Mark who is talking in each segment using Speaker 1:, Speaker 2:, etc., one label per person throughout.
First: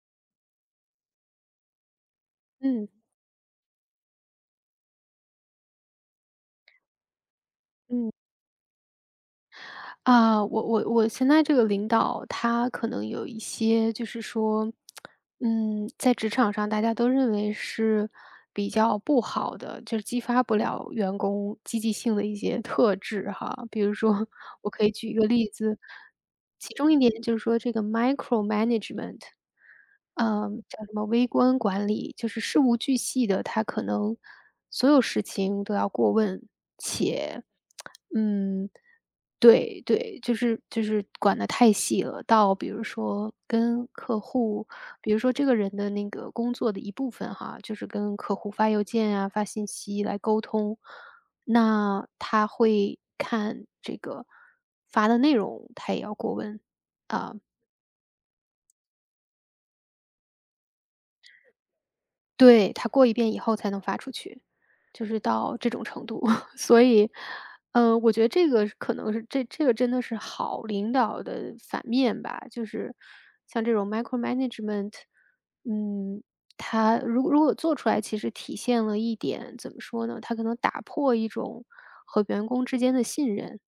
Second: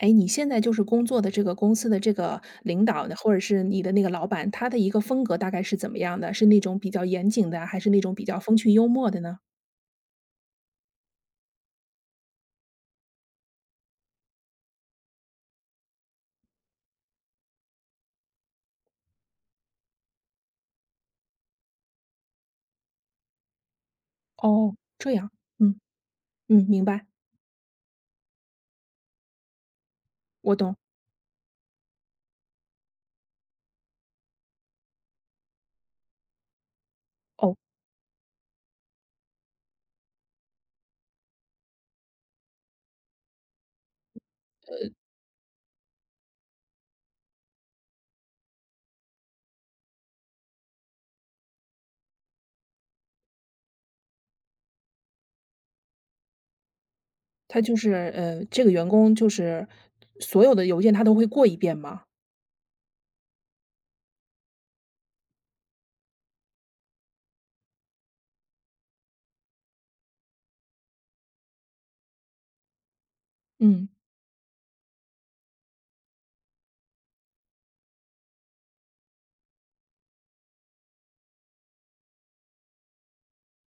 Speaker 1: 哎，你现在就是工作的这个公司的这个领
Speaker 2: 嗯
Speaker 1: 导呢，或者是你的那个老板，他的一个风格大概是怎么样的？是那种比较严谨的啊，还是那
Speaker 2: 嗯，
Speaker 1: 种比较风趣幽默的呢？
Speaker 2: 啊，我现在这个领导他可能有一些就是说，在职场上大家都认为是比较不好的，就是激发不了员工积极性的一些特质哈。比如说，我
Speaker 1: 哦，
Speaker 2: 可以举
Speaker 1: 这
Speaker 2: 一个
Speaker 1: 样。
Speaker 2: 例
Speaker 1: 嗯
Speaker 2: 子，其
Speaker 1: 明
Speaker 2: 中一
Speaker 1: 白。
Speaker 2: 点就是说这个 micro management，
Speaker 1: 我懂。
Speaker 2: 叫什么微观管理，就是事无巨细的，他可能所有事情都要过问，且，
Speaker 1: 哦，
Speaker 2: 嗯。对对，就是管的太细了，到比如说跟客户，比如说这个人的那个工作的一部分哈，就是跟客户发邮件啊、发信息来沟通，那他会看这个发的内容，他也要过问啊。
Speaker 1: 他就是这个员工就是所有的邮件他都会过一遍吗？
Speaker 2: 对，他过一遍以后才能发出去，就是到这种程度。所以，我觉得这个是可能是这个真的是好领导的反面吧，就是像这
Speaker 1: 嗯。
Speaker 2: 种 micromanagement,嗯，它如果做出来，其实体现了一点怎么说呢？它可能打破一种和员工之间的信任，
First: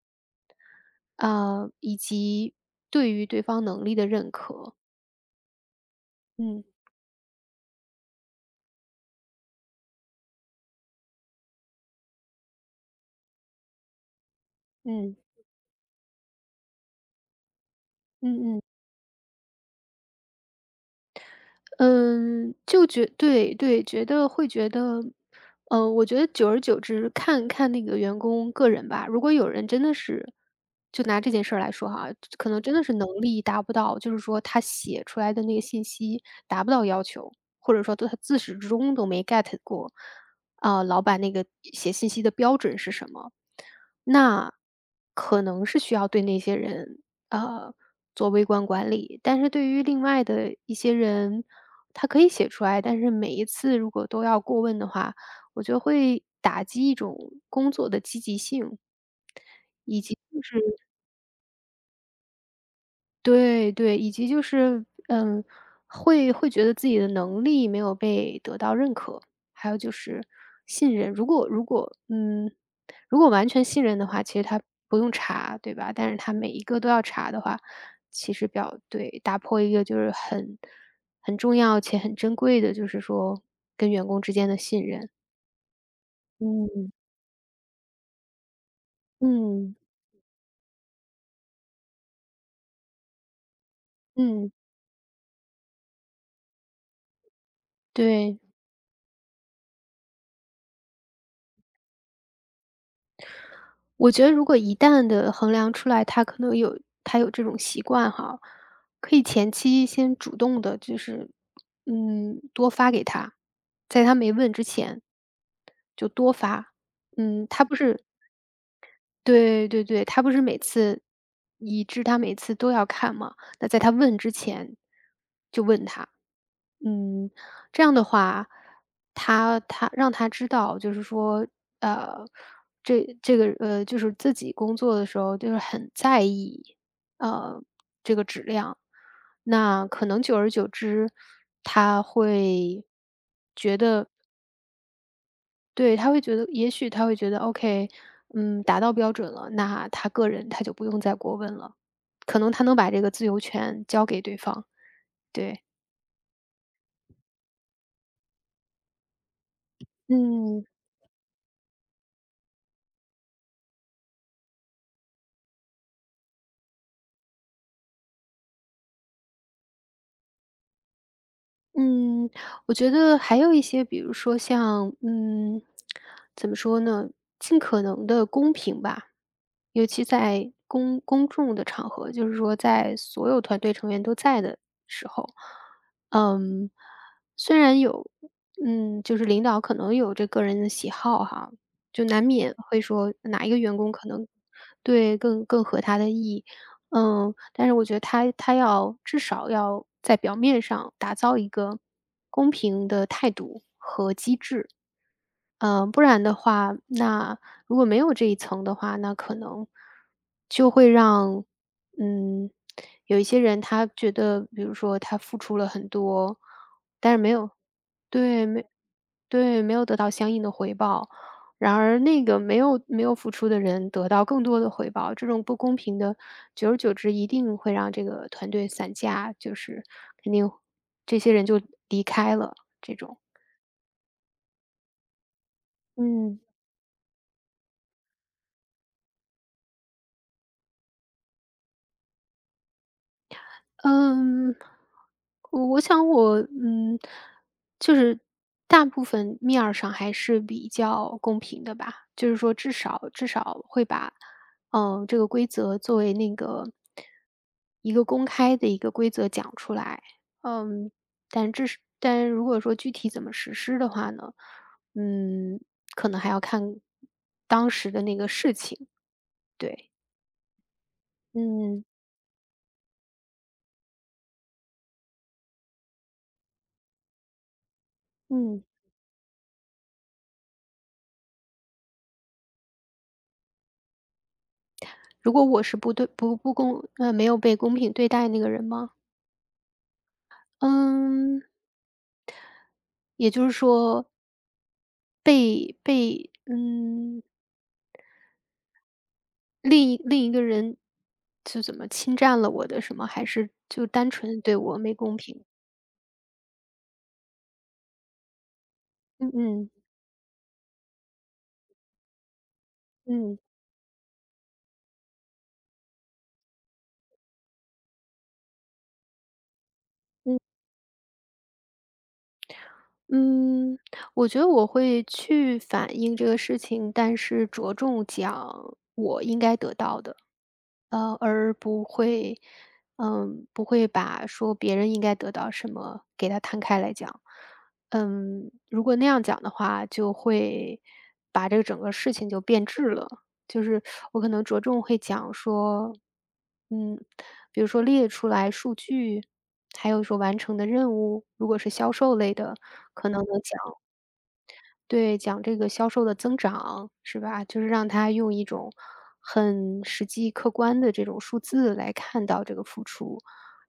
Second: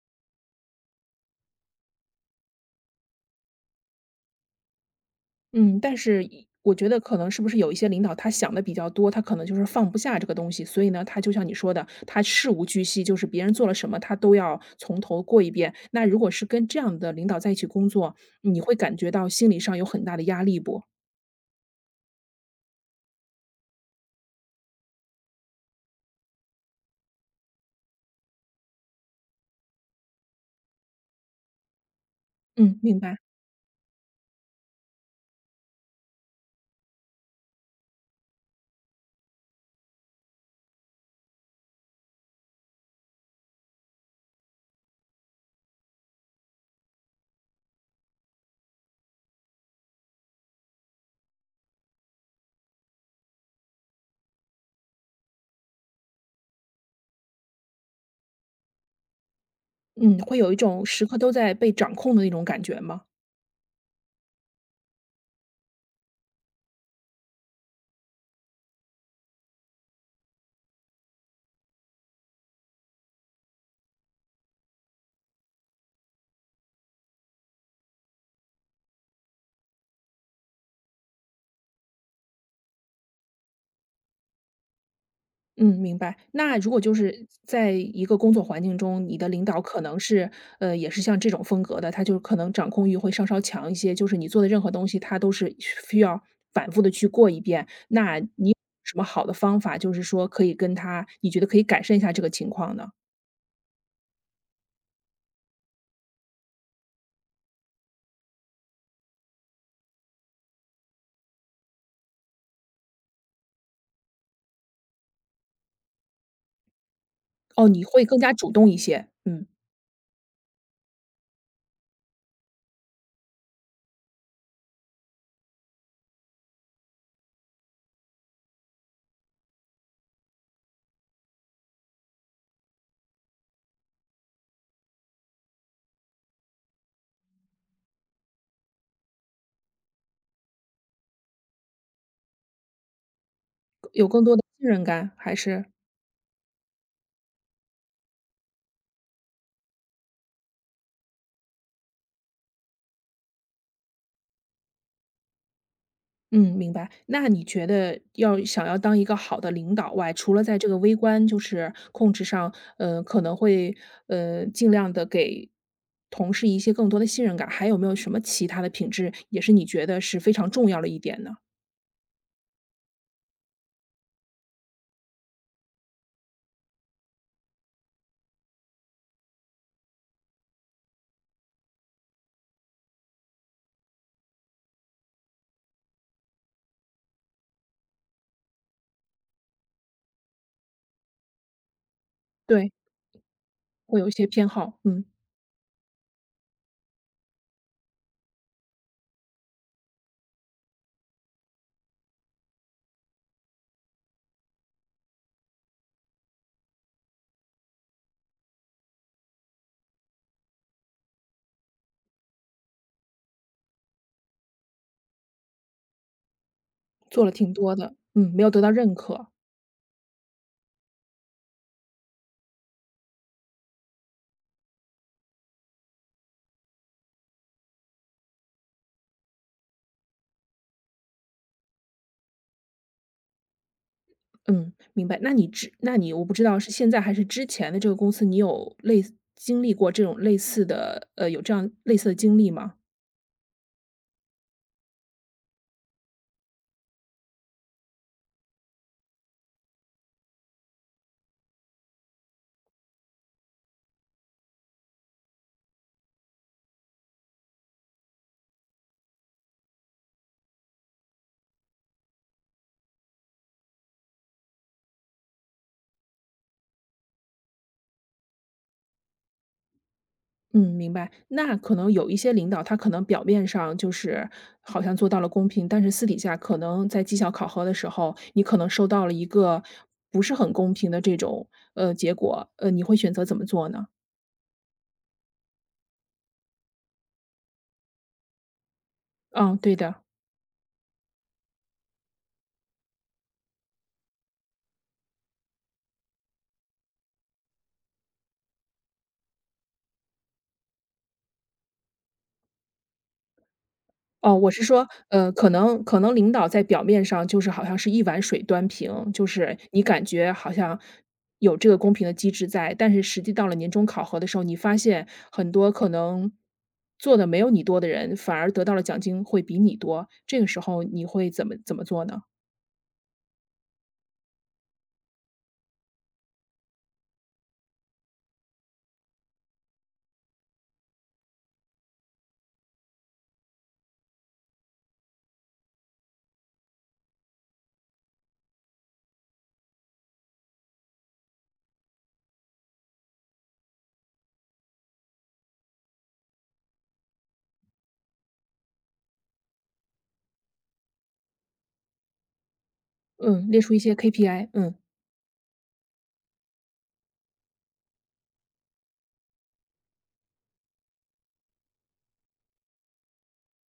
Speaker 2: 啊、以及对于对方能力的认可。
Speaker 1: 嗯，但是一
Speaker 2: 嗯
Speaker 1: 我觉得可能是不是有一些领导他想的比较多，他可能就是放不下这个东西，所以呢，他就像你说的，他事无巨细，就是别人做了什么，他都要从
Speaker 2: 嗯
Speaker 1: 头过一遍。那如果是跟这样的领导在一起工作，
Speaker 2: 嗯
Speaker 1: 你
Speaker 2: 嗯。
Speaker 1: 会感觉到心理上有很大的压力不？
Speaker 2: 嗯，对对，觉得会觉得，我觉得久而久之，看看那个员工个人吧。如果有人真的是，就拿这件事儿来说哈，可能真
Speaker 1: 嗯，
Speaker 2: 的是
Speaker 1: 明
Speaker 2: 能
Speaker 1: 白。
Speaker 2: 力达不到，就是说他写出来的那个信息达不到要求，或者说他自始至终都没 get 过，啊、老板那个写信息的标准是什么？那可能是需要对那些人，呃，做微观管理，但是对于另外的一些人，他可以写出来，但是每一次如果都要过问的话，我觉得会打击一种工作的积极性。就
Speaker 1: 嗯，会有一
Speaker 2: 是。
Speaker 1: 种时刻都在被掌控的那种感觉吗？
Speaker 2: 对对，以及就是，会觉得自己的能力没有被得到认可，还有就是信任。如果完全信任的话，其实他不用查，对吧？但是他每一个都要查的话，其实对，打破一个就是很重要且很珍贵的，就是说跟员工之间的信任。
Speaker 1: 嗯，明白。那如果就
Speaker 2: 嗯
Speaker 1: 是在一个工作环境中，你的领导
Speaker 2: 嗯
Speaker 1: 可能是，也是像这种风格的，他就是可能掌控欲会稍稍强一些，就是你做的
Speaker 2: 嗯，
Speaker 1: 任何东西，他都是需要反复的去过一遍。那
Speaker 2: 对。
Speaker 1: 你有什么好的方法，就是说可以跟他，你觉得可以改善一下这个情况呢？
Speaker 2: 我觉得如果一旦的衡量出来，他有这种习惯哈，可以前期先主动的，就是，多发给他，在他没问之前，就多发。嗯，他
Speaker 1: 哦，
Speaker 2: 不
Speaker 1: 你
Speaker 2: 是
Speaker 1: 会更加主动一些，嗯，
Speaker 2: 对对对，他不是每次他每次都要看嘛。那在他问之前就问他，嗯，这样的话，他让他知道，就是说，呃，这个，就是自己工作的时候，就是很在意，呃，这个质量。那可能久而久之，他会。
Speaker 1: 有更多的信任感，还是？
Speaker 2: 对，他会觉得也许他会觉得 OK,达到标准了，那他个人他就不用再过问了，可能他能把这个自由权交给对方，对。
Speaker 1: 嗯，明白。那你觉得要想要当一个好的领导外，除了在
Speaker 2: 嗯，
Speaker 1: 这个微观就是控制上，可能会，尽量的给同事一些更多的信任感，还有没有什么其他的品质，也是你觉得是非常重要的一点呢？
Speaker 2: 嗯，我觉得还有一些，比如说像，怎么说呢，尽可能的公平吧，尤其在公众的场合，就是说在所有团队成员都在的时候，嗯，虽然有，就是领导可能有这个人的喜好哈，就难免
Speaker 1: 对，
Speaker 2: 会说哪一个员工
Speaker 1: 会有
Speaker 2: 可
Speaker 1: 一些
Speaker 2: 能
Speaker 1: 偏好。嗯，
Speaker 2: 对更合他的意，但是我觉得他要至少要在表面上打造一个公平的态度制，不然的话，那如果没有这一层的话，那可能就会让，嗯，有一些人他觉得，比如说他付出了很多，但是
Speaker 1: 做了
Speaker 2: 没有
Speaker 1: 挺多的，嗯，没
Speaker 2: 对，
Speaker 1: 有得
Speaker 2: 没
Speaker 1: 到认可。
Speaker 2: 对，没有得到相应的回报。然而那个没有付出的人得到更多的回报，这种不公平的，久而久之一定会让这个团队散架，就是肯定这些人就离开了，这种。
Speaker 1: 嗯，明白。那你之那你我不
Speaker 2: 嗯。
Speaker 1: 知道是现在还是之前的这个公司，你有类似经历过这种类似的有这样类似的经历吗？
Speaker 2: 嗯，我我想我嗯，就是大部分面儿上还是比较公平的吧，就是说至少会把，这个规则作为那个一个公开的一个规则讲出来。嗯，但至是但如果说具体怎么实施的话呢，嗯，可能还要看当时的那个事情，对，
Speaker 1: 嗯，明白。那可
Speaker 2: 嗯
Speaker 1: 能有一些领导，他可能表面上就是好像做到了公平，但是私底下可能在绩效考核的时候，你可
Speaker 2: 嗯。
Speaker 1: 能收到了一个不是很公平的这种结果，你会选择怎么做呢？
Speaker 2: 如果我是不对不不公呃，没有被公平对待那个人吗？
Speaker 1: 嗯，对的。
Speaker 2: 嗯，也就是说被另一个人就怎么侵占了我的什么？还是就单纯
Speaker 1: 哦，
Speaker 2: 地
Speaker 1: 我
Speaker 2: 对
Speaker 1: 是
Speaker 2: 我
Speaker 1: 说，
Speaker 2: 没公平？
Speaker 1: 可能领导在表面上就是好像是一碗水端平，就
Speaker 2: 嗯
Speaker 1: 是
Speaker 2: 嗯，
Speaker 1: 你感觉好像有这个公平的机制在，但是实际
Speaker 2: 嗯。
Speaker 1: 到了年终考核的时候，你发现很多可能做的没有你多的人，反而得到了奖金会比你多，这个时候你会怎么做呢？
Speaker 2: 嗯，我觉得我会去反映这个事情，但是着重讲我应该得到的，而不会把说别人应该得到什么给他摊开来讲。如果那样讲的话，就会把这个整个事情就变质了。就是我可能着重会讲说，嗯，比如说列出来数据，还有说完成的任务，如果是销售类的，可能
Speaker 1: 嗯，列出一些 KPI，嗯。
Speaker 2: 对，讲这个销售的增长，是吧？就是让他用一种很实际客观的这种数字来看到这个付出，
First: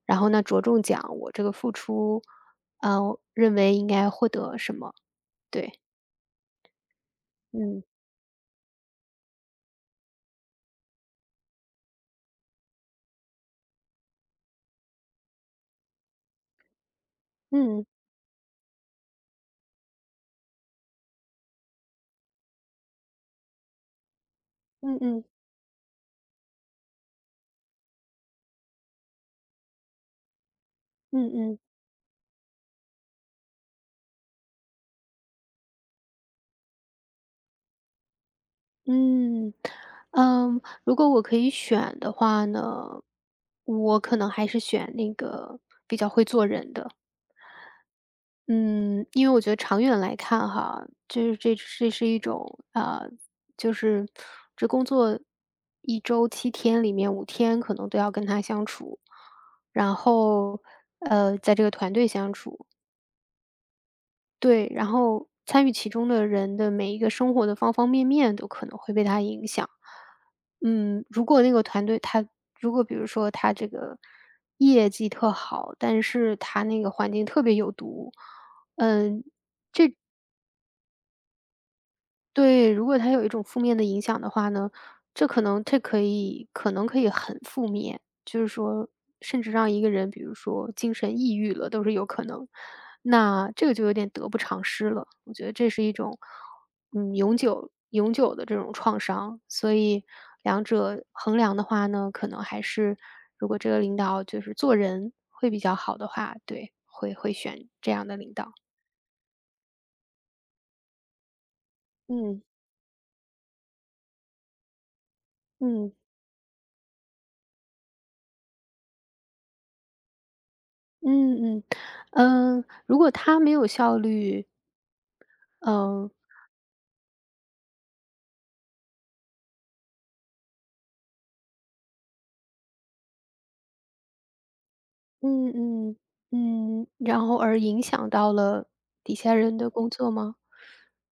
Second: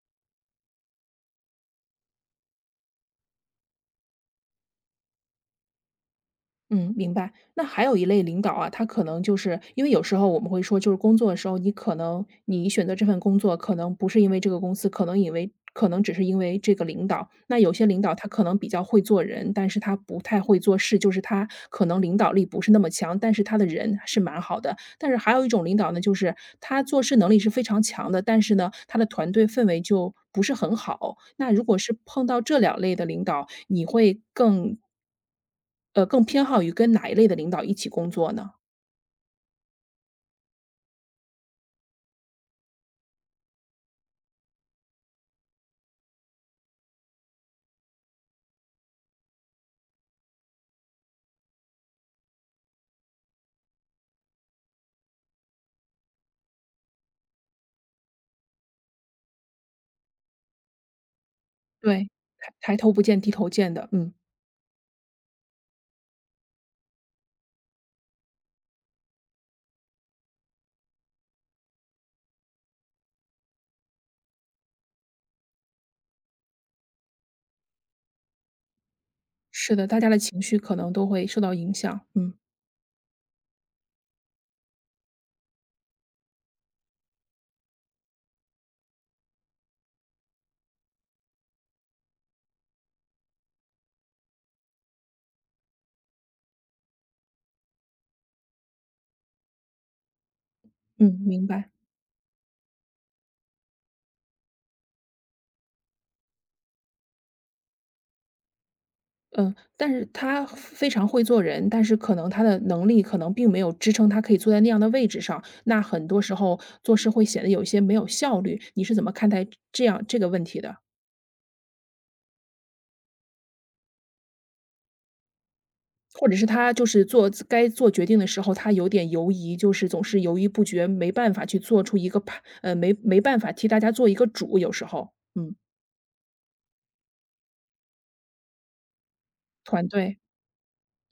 Speaker 2: 然后呢，着重讲我这个付出，认为应该获得什么？对，
Speaker 1: 嗯，明白。那还
Speaker 2: 嗯
Speaker 1: 有一类领导啊，他可能就是因为有时候我们会说，就是工作的时候，你可能你选择这份工作，可能不是因为这个公司，可能只是因为这个领导。那有些
Speaker 2: 嗯
Speaker 1: 领导他可能比较会做人，但是他不太会做事，就是他可能领导力不是那么强，但是他的人是蛮好的。
Speaker 2: 嗯嗯
Speaker 1: 但是
Speaker 2: 嗯
Speaker 1: 还有一种领导呢，就是他做事能力是非常强的，但是呢，他的团队氛围就不是很好。
Speaker 2: 嗯
Speaker 1: 那
Speaker 2: 嗯。
Speaker 1: 如果是碰到这两类的领导，你会更更偏好于跟哪一类的领导一起工作呢？
Speaker 2: 嗯，如果我可以选的话呢，我可能还是选那个比较会做人的。嗯，因为我觉得长远来看哈，就是这是一种啊、就是这工作一周7天里面5天可能都要跟他相处，然后在这个团队
Speaker 1: 对。
Speaker 2: 相
Speaker 1: 抬
Speaker 2: 处，
Speaker 1: 抬头不见低头见的，嗯，
Speaker 2: 对，然后参与其中的人的每一个生活的方方面面都可能会被它影响。如果那个团队他如果比如说他这个业绩特好，但是他那个环境特别有毒，嗯，
Speaker 1: 是的，大家的情绪可能都会受到影响，嗯，
Speaker 2: 对，如果他有一种负面的影响的话呢，这可能可以很负面，就是说甚至让一个人，比如说精神抑郁了都是有可能，那这个就有点得不偿失了。我觉得这是一种，永久永久的这种创伤，所以两者
Speaker 1: 嗯，
Speaker 2: 衡
Speaker 1: 明
Speaker 2: 量的
Speaker 1: 白。
Speaker 2: 话呢，可能还是如果这个领导就是做人会比较好的话，对，会会选这样的领导。
Speaker 1: 嗯，但是他非常会做人，但是可能他
Speaker 2: 嗯。
Speaker 1: 的能力可能并没有支撑他可以坐在那样的位置上，那
Speaker 2: 嗯。
Speaker 1: 很多时候做事会显得有一些没有效率，你是怎么看待这样这个问题的？
Speaker 2: 嗯嗯，如果他没有效率，嗯
Speaker 1: 或者是他就是做该做决定的时候，他有点犹疑，就是总是犹豫不决，没办法去做出一个判呃，没没办法替大家做一个主，有时候，
Speaker 2: 嗯
Speaker 1: 嗯，
Speaker 2: 嗯然后而影响到了底下人的
Speaker 1: 团
Speaker 2: 工作
Speaker 1: 队。
Speaker 2: 吗？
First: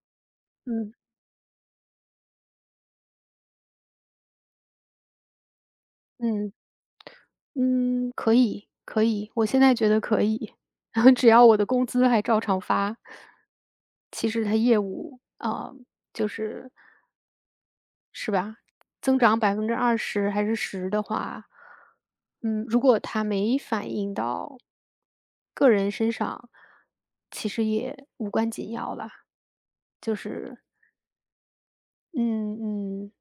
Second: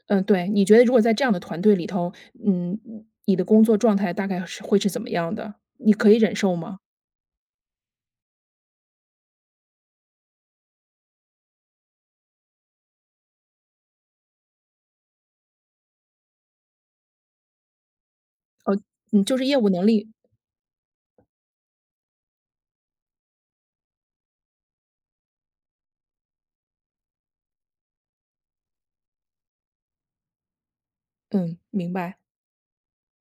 Speaker 1: 嗯，对，你觉得如
Speaker 2: 嗯
Speaker 1: 果在这样的团队里头，嗯，你的工作状态大概是会是怎么样的？你可以忍
Speaker 2: 嗯
Speaker 1: 受吗？
Speaker 2: 嗯，可以可以，我现在觉得可以，只要我的工资还照常发。其实他业务，啊，就是是吧？增
Speaker 1: 嗯，就
Speaker 2: 长
Speaker 1: 是
Speaker 2: 百
Speaker 1: 业
Speaker 2: 分
Speaker 1: 务
Speaker 2: 之
Speaker 1: 能
Speaker 2: 二
Speaker 1: 力。
Speaker 2: 十还是十的话，如果它没反映到个人身上，其实也无关紧要了。就是
Speaker 1: 嗯，明白。
Speaker 2: 嗯嗯，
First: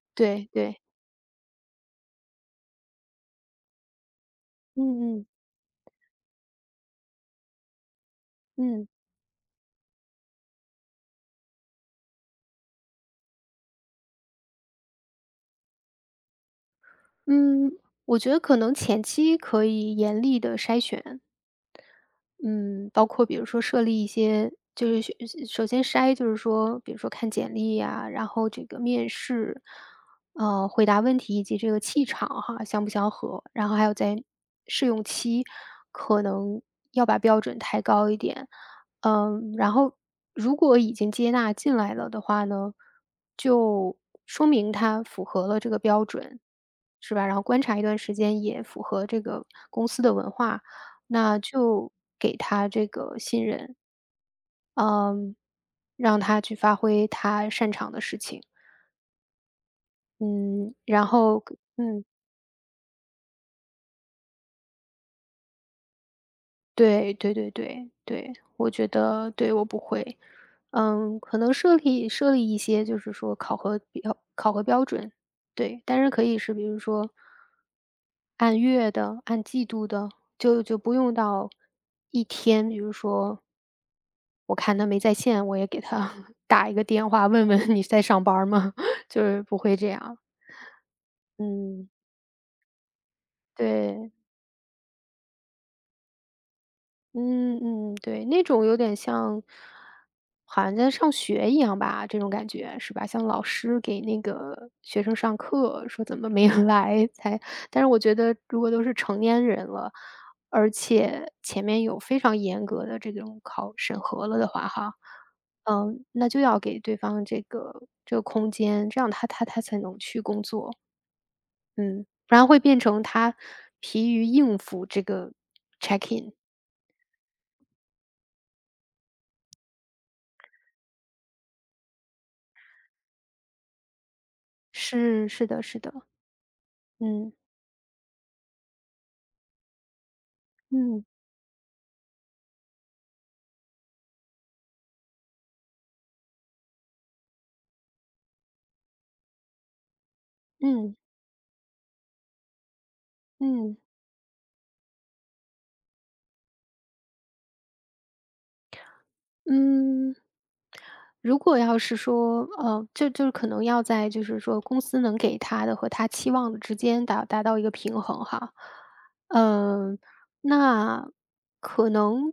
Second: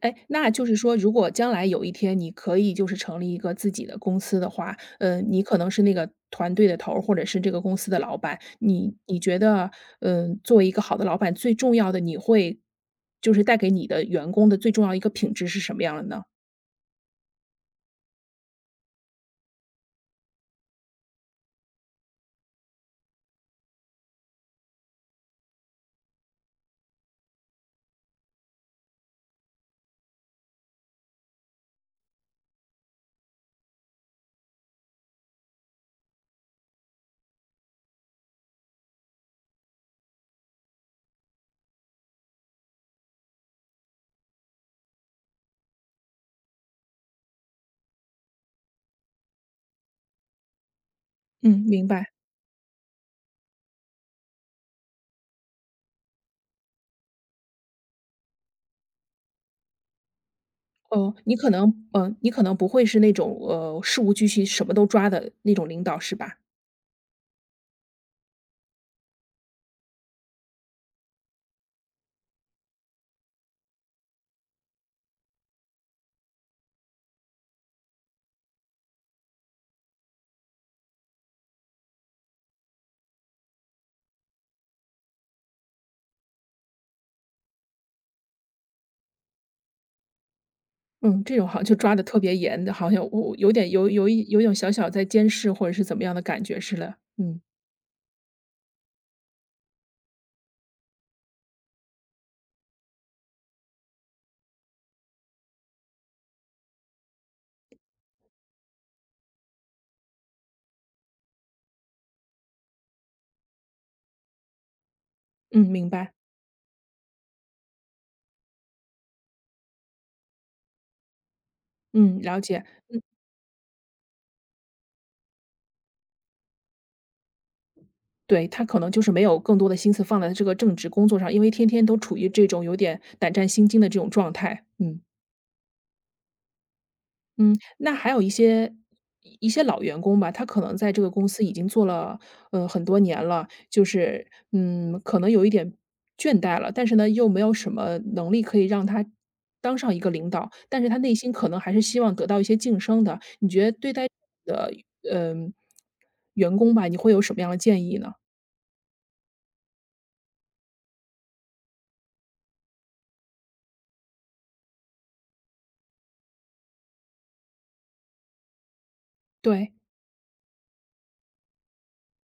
Speaker 1: 哎，那
Speaker 2: 对
Speaker 1: 就是
Speaker 2: 对，
Speaker 1: 说，如果将来有一天你可以就是成立一个自己的公司的话，
Speaker 2: 嗯嗯
Speaker 1: 你可能是那个团队的头儿，或者是这个公司的老板。
Speaker 2: 嗯，
Speaker 1: 你觉得，嗯、作为一个好的老板，最重要的你会就是带给你的员工的最重要一个品质是什么样的呢？
Speaker 2: 嗯，我觉得可能前期可以严厉的筛选。嗯，包括比如说设立一些就是首先就是说，比如说看简历呀，然后这个面试，回答问题以及这个气场哈，相不相合。然后还有在试用期，可能要把标准抬高一点。然后如果已经接纳进来了的话呢，就说明他符合了这个标准，是吧？然后观察一段时间也符合这个公司的文化。那
Speaker 1: 嗯，明
Speaker 2: 就
Speaker 1: 白。
Speaker 2: 给他这个信任，呃，让他去发挥他擅长的事情。嗯，然
Speaker 1: 哦，你
Speaker 2: 后
Speaker 1: 可能，
Speaker 2: 嗯，
Speaker 1: 嗯、你可能不会是那种事无巨细、什么都抓的那种领导，是吧？
Speaker 2: 对对对对对，我觉得对我不会。可能设立一些就是说考核标准，对，但是可以是比如说按月的、按季度的，就不用到一天，比如说我看他没在线，我也给他 打一个电话，问问你在上班儿吗？就是不会这样，
Speaker 1: 嗯，这种好像就
Speaker 2: 嗯。
Speaker 1: 抓的特别严的，好像我有点有有
Speaker 2: 对。
Speaker 1: 一有一种小小在监视或者是怎么样的感觉似的。嗯。
Speaker 2: 嗯嗯，对，那种有点像，好像在上学一样吧，这种感觉是吧？像老师给那个学生上课，说怎么没有 来才，但是我觉得如果都是成年人了，而且前面有非常严格的这种审核了的话，哈，
Speaker 1: 嗯，明白。
Speaker 2: 那就要给对方这个空间，这样他才能去工作，嗯，
Speaker 1: 嗯，
Speaker 2: 不
Speaker 1: 了
Speaker 2: 然会
Speaker 1: 解。
Speaker 2: 变成他疲于应付这个 check in。
Speaker 1: 对，他可能就是没有更多的心思放在这个正职工作上，因为天天都处于这种有点胆战心惊的这种状态。嗯。
Speaker 2: 是的，是的。嗯
Speaker 1: 嗯，那还有一些老员工吧，他可能在这
Speaker 2: 嗯
Speaker 1: 个公司已经做了很多年了，就是嗯，可能有一点倦怠了，但是呢，又没有什么能力可以让他当上一个领导，但是
Speaker 2: 嗯
Speaker 1: 他内心可能还是希望得到一些晋升的。你觉得
Speaker 2: 嗯
Speaker 1: 对待的嗯、呃嗯员工吧，你会有什么样的建议呢？
Speaker 2: 嗯。如果要是说，就是可能要在就是说公司能给他的和他期望的之间达到一个平衡哈。
Speaker 1: 对，
Speaker 2: 嗯，那可能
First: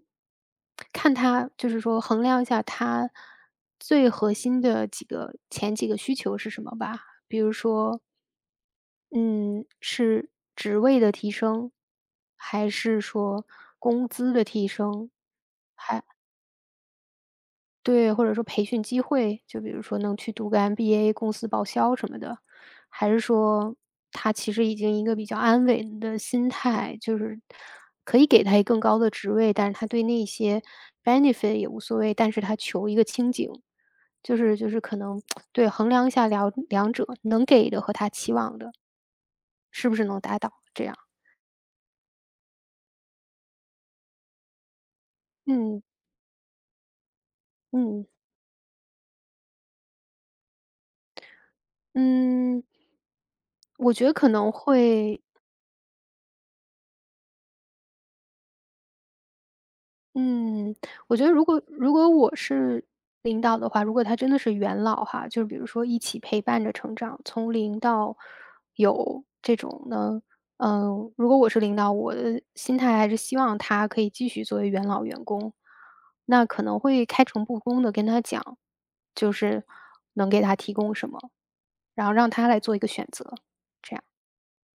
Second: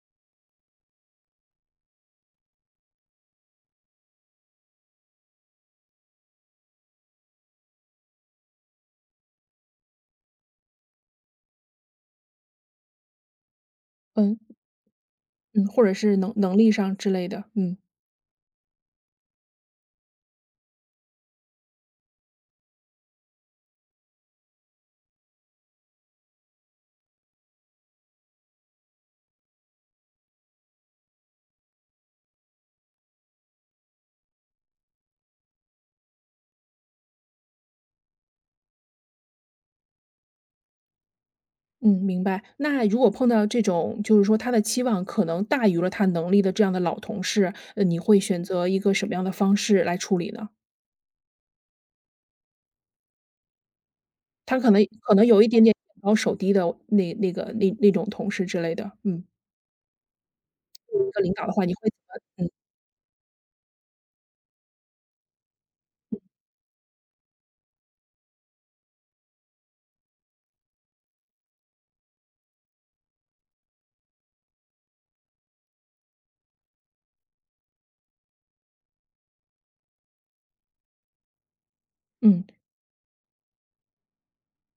Speaker 2: 看他就是说衡量一下他最核心的前几个需求是什么吧。比如说，嗯，是职位的提升，还是说工资
Speaker 1: 嗯，
Speaker 2: 的提升，
Speaker 1: 嗯，或者是能能力上之类的，嗯，
Speaker 2: 对，或者说培训机会，就比如说能去读个 MBA,公司报销什么的，还是说他其实已经一个比较安稳的心态，就是可以给他一更高的职位，但是他对那些 benefit 也无所谓，但是他求一个清静，就是可能 对衡量一下两者能给的和他期望的是不是能达到这样，
Speaker 1: 嗯，明白。那如果碰到这种，就是说他的期望可能大于
Speaker 2: 嗯
Speaker 1: 了他能力的这样的老同事，你
Speaker 2: 嗯
Speaker 1: 会选择一个什么样的方式来处理呢？
Speaker 2: 嗯，我觉得可能
Speaker 1: 他可能
Speaker 2: 会
Speaker 1: 有一点点眼高手低的那种同事之类的，嗯，
Speaker 2: 嗯，
Speaker 1: 作为一
Speaker 2: 我
Speaker 1: 个
Speaker 2: 觉
Speaker 1: 领
Speaker 2: 得如
Speaker 1: 导的
Speaker 2: 果
Speaker 1: 话，你会
Speaker 2: 如
Speaker 1: 怎
Speaker 2: 果我
Speaker 1: 么
Speaker 2: 是领导的话，如果他真的是元老哈，就是比如说一起陪伴着成长，从零到有这种呢，如果我是领导，我的心态还是希望他可以继续作为元老员工，那可能会开诚布公的跟他讲，就是能给他提供什么，然后让
Speaker 1: 嗯，嗯，
Speaker 2: 他来做一个选择，这样。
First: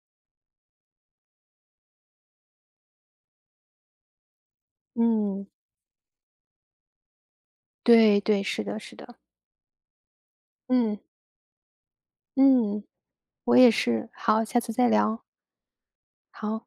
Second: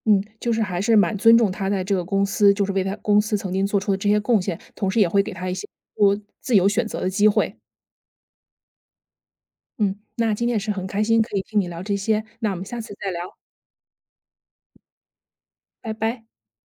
Speaker 1: 嗯，就是还是蛮尊重他在这个公司，就是为他公司曾经做出的这些贡献，同时也会给
Speaker 2: 嗯，
Speaker 1: 他一些多自由选择的机会。
Speaker 2: 对对，是的，是的，
Speaker 1: 嗯，那今天也是很
Speaker 2: 嗯
Speaker 1: 开心可以听你聊这些，那我们下
Speaker 2: 嗯，
Speaker 1: 次再聊，
Speaker 2: 我也是。好，下次再聊。
Speaker 1: 拜拜。
Speaker 2: 好。